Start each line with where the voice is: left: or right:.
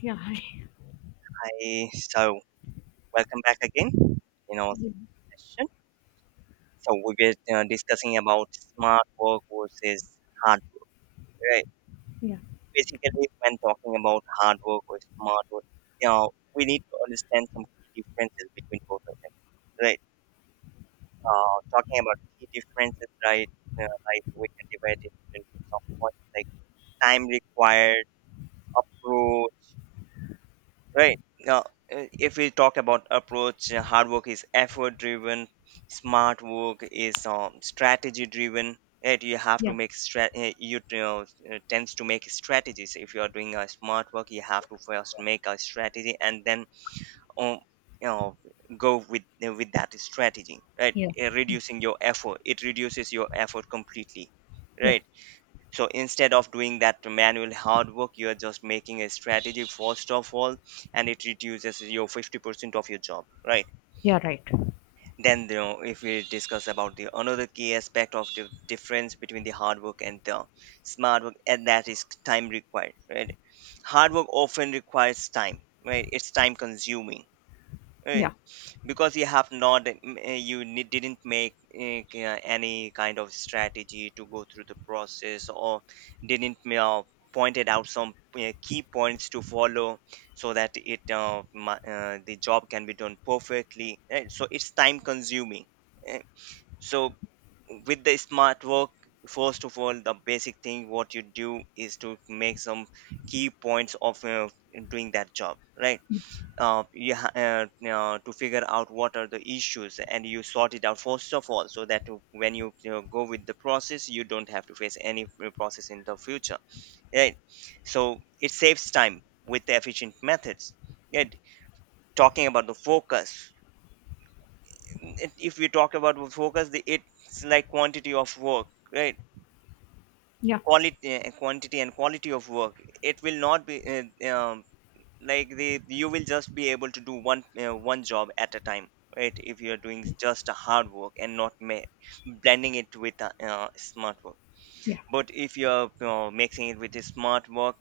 left: Yeah,
right: Hi, so welcome back again in our
left: yeah,
right: session. So we were discussing about smart work versus hard work, right? Basically, when talking about hard work or smart work, you know, we need to understand some key differences between both of them, right? Talking about key differences, right? Like we can divide it into some points like time required, approach. Right. Now, if we talk about approach, hard work is effort driven, smart work is strategy driven. Right?
left: yeah,
right: You know, tends to make strategies. If you are doing a smart work, you have to first make a strategy and then um, you know, go with that strategy. Right?
left: yeah,
right: Reducing your effort, it reduces your effort completely.
left: yeah,
right: Right? So instead of doing that manual hard work, you are just making a strategy first of all, and it reduces your 50% of your job, right?
left: yeah, right.
right: Then you know, if we discuss about the another key aspect of the difference between the hard work and the smart work, and that is time required, right? Hard work often requires time, right? It's time consuming, right?
left: Yeah,
right: Because you have not eh, m- you ne- didn't make any kind of strategy to go through the process, or didn't pointed out some key points to follow, so that the job can be done perfectly, right? So it's time consuming. eh. So with the smart work, first of all the basic thing what you do is to make some key points of doing that job, right? To figure out what are the issues, and you sort it out first of all, so that when you know, go with the process, you don't have to face any process in the future, right? So it saves time with the efficient methods, right? Talking about the focus. If we talk about the focus, the, it's like quantity of work, right?
left: yeah,
right: quality Quantity and quality of work, it will not be uh, um, like the, you will just be able to do one job at a time, right? If you're doing
left: yes,
right: just a hard work and not ma- blending it with a, smart work,
left: yeah,
right: but if you're mixing it with a smart work,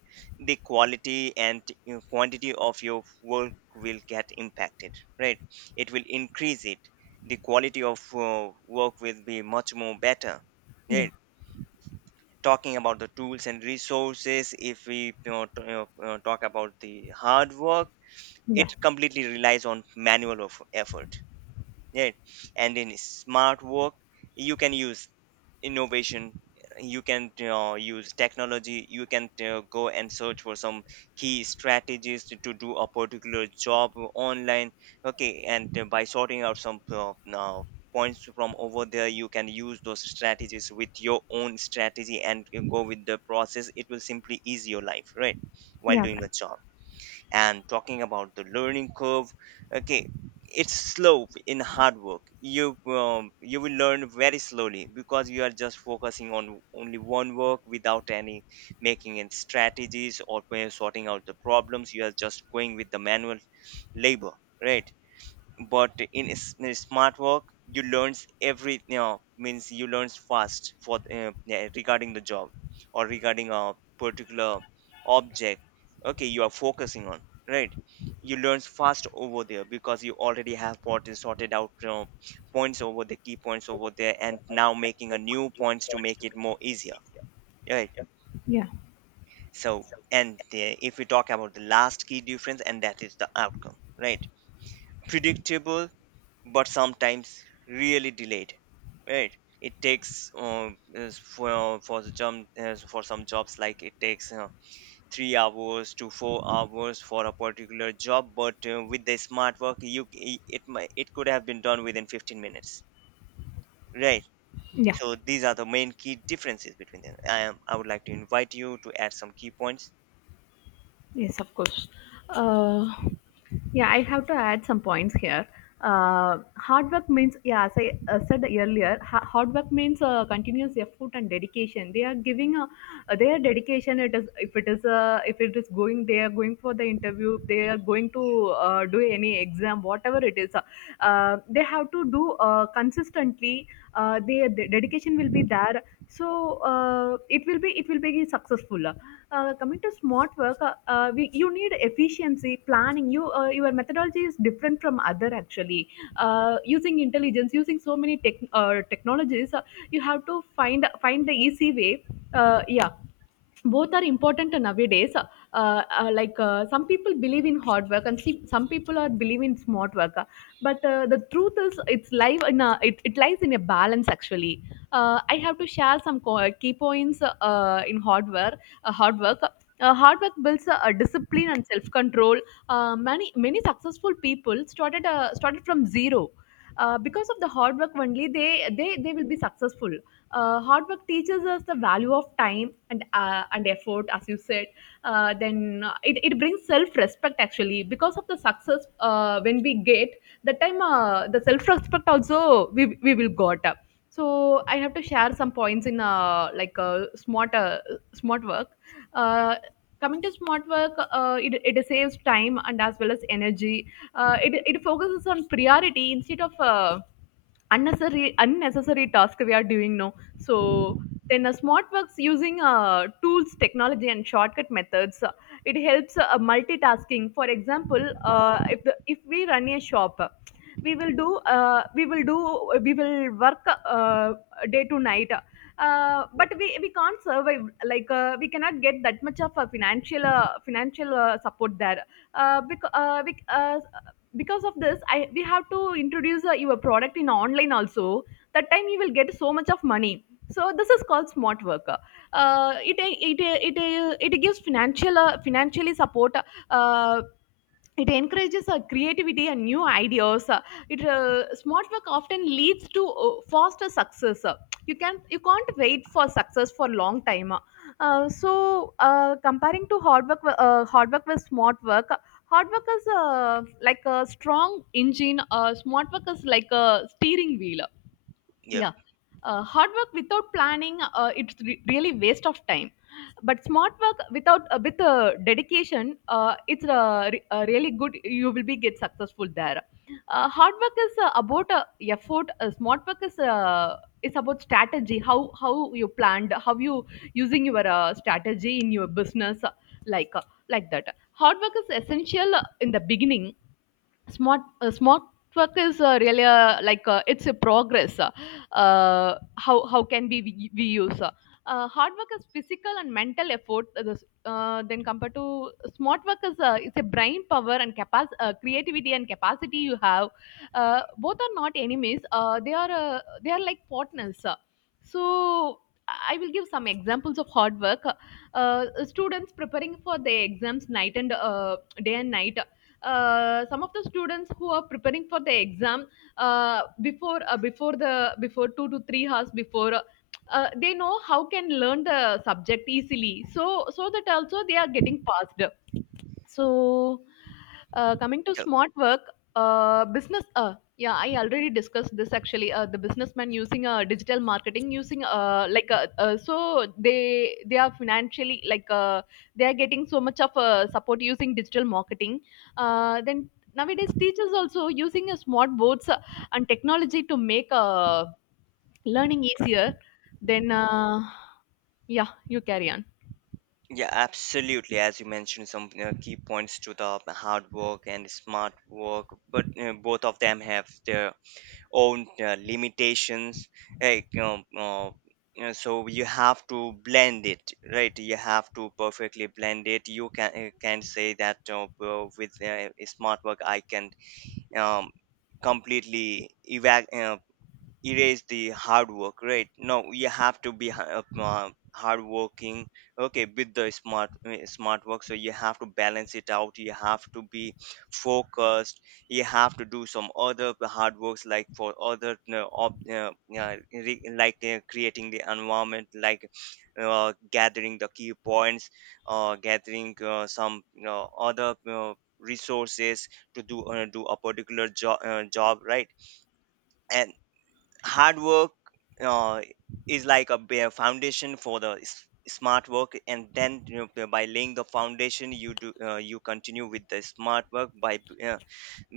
right: the quality and you know, quantity of your work will get impacted, right? It will increase it. The quality of work will be much more better,
left: yeah,
right: right? Talking about the tools and resources, if we you know, talk about the hard work,
left: yeah,
right: it completely relies on manual of effort, right? And in smart work, you can use innovation, you can use technology, you can go and search for some key strategies to do a particular job online. Okay, and by sorting out some points from over there, you can use those strategies with your own strategy, and you go with the process, it will simply ease your life, right? While
left: yeah,
right: doing
left: right.
right: a job. And talking about the learning curve, okay, it's slow in hard work. You you will learn very slowly, because you are just focusing on only one work without any making any strategies or sorting out the problems. You are just going with the manual labor, right? But smart work, you learns every you know, means you learns fast for yeah, regarding the job, or regarding a particular object. Okay, you are focusing on, right? You learns fast over there, because you already have what is sorted out, you know, points over the key points over there, and now making a new points to make it more easier, right?
left: Yeah,
right: So and if we talk about the last key difference, and that is the outcome, right? Predictable, but sometimes really delayed, right? It takes is for the job, is for some jobs, like it takes 3 hours to 4 hours for a particular job, but with the smart work, it might, it could have been done within 15 minutes, right?
left: yeah,
right: So these are the main key differences between them. I would like to invite you to add some key points.
left: yes, of course. Uh, Yeah, I have to add some points here. Hard work means, yeah, as I said earlier, hard work means continuous effort and dedication. They are giving their dedication. It is if it is going, they are going for the interview. They are going to do any exam, whatever it is. They have to do consistently. Their dedication will be there, so it will be successful. Coming to smart work, you need efficiency, planning. Your methodology is different from other, actually. Using intelligence, using so many technologies, you have to find the easy way. Yeah, both are important nowadays. Uh, Some people believe in hard work, and see, some people are believe in smart work. But the truth is, it lies in a balance, actually. I have to share some key points in hard work. Hard work builds a discipline and self-control. Many successful people started from zero. Because of the hard work only, they will be successful. Hard work teaches us the value of time and effort, as you said. Then It brings self-respect, actually. Because of the success, when we get the time, the self-respect also we will got up. So I have to share some points in, smart work. uh, Coming to smart work, it saves time and as well as energy. It focuses on priority instead of unnecessary task we are doing now. So then smart works using tools, technology, and shortcut methods. It helps multitasking. For example, if we run a shop, we will work day to night.
right: Yep.
left: But we can't survive, like we cannot get that much of a financial financial support there uh, because uh, bec- uh, because of this, I we have to introduce your product in online also. That time you will get so much of money. So this is called smart worker. uh, it, it it it gives financially support. Uh, it encourages creativity and new ideas. It Smart work often leads to faster success. You can't wait for success for long time. Comparing to hard work with smart work, hard work is like a strong engine. Smart work is like a steering wheel.
right: Yep.
left: Yeah. Hard work without planning, it's really waste of time. But smart work without with dedication, it's really good, you will be get successful there. Hard work is about effort. Smart work is it's about strategy, how you planned, how you using your strategy in your business. Like uh, like that Hard work is essential in the beginning. Smart work is really, it's a progress. Uh, How can we use. Uh, Hard work is physical and mental effort. Then, compared to smart work, is it's a brain power and capacity, creativity and capacity you have. Both are not enemies, they are like partners. So I will give some examples of hard work. Students preparing for their exams night and day and night. Some of the students who are preparing for the exam, before 2 to 3 hours before, they know how can learn the subject easily, so that also they are getting passed. So, coming to smart work, business. Yeah, I already discussed this, actually. The businessman using digital marketing, using so they are financially, like, they are getting so much of support using digital marketing. Then nowadays teachers also using smart boards and technology to make learning easier. Then Yeah, you carry on.
right: Yeah, absolutely. As you mentioned, some key points to the hard work and smart work, but both of them have their own limitations. Like, you know, so you have to blend it, right? You have to perfectly blend it. You can say that with smart work, I can um, completely evac erase the hard work, right? No, you have to be hard working, okay, with the smart work, so you have to balance it out, you have to be focused. You have to do some other hard works, like for like creating the environment, like gathering the key points, gathering some other resources to do do a particular job, right? And hard work uh, is like a bare foundation for the smart work, and then you know, by laying the foundation, you do you continue with the smart work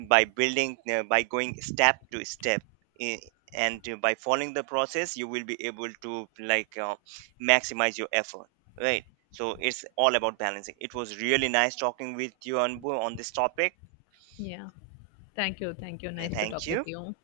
right: by building, by going step to step. I- and by following the process, you will be able to like maximize your effort, right? So it's all about balancing. It was really nice talking with you Anbu on this topic.
left: Yeah. Thank you. Thank you.
right: Yeah,
left: Nice to
right: thank
left: talk with
right: you.
left: you.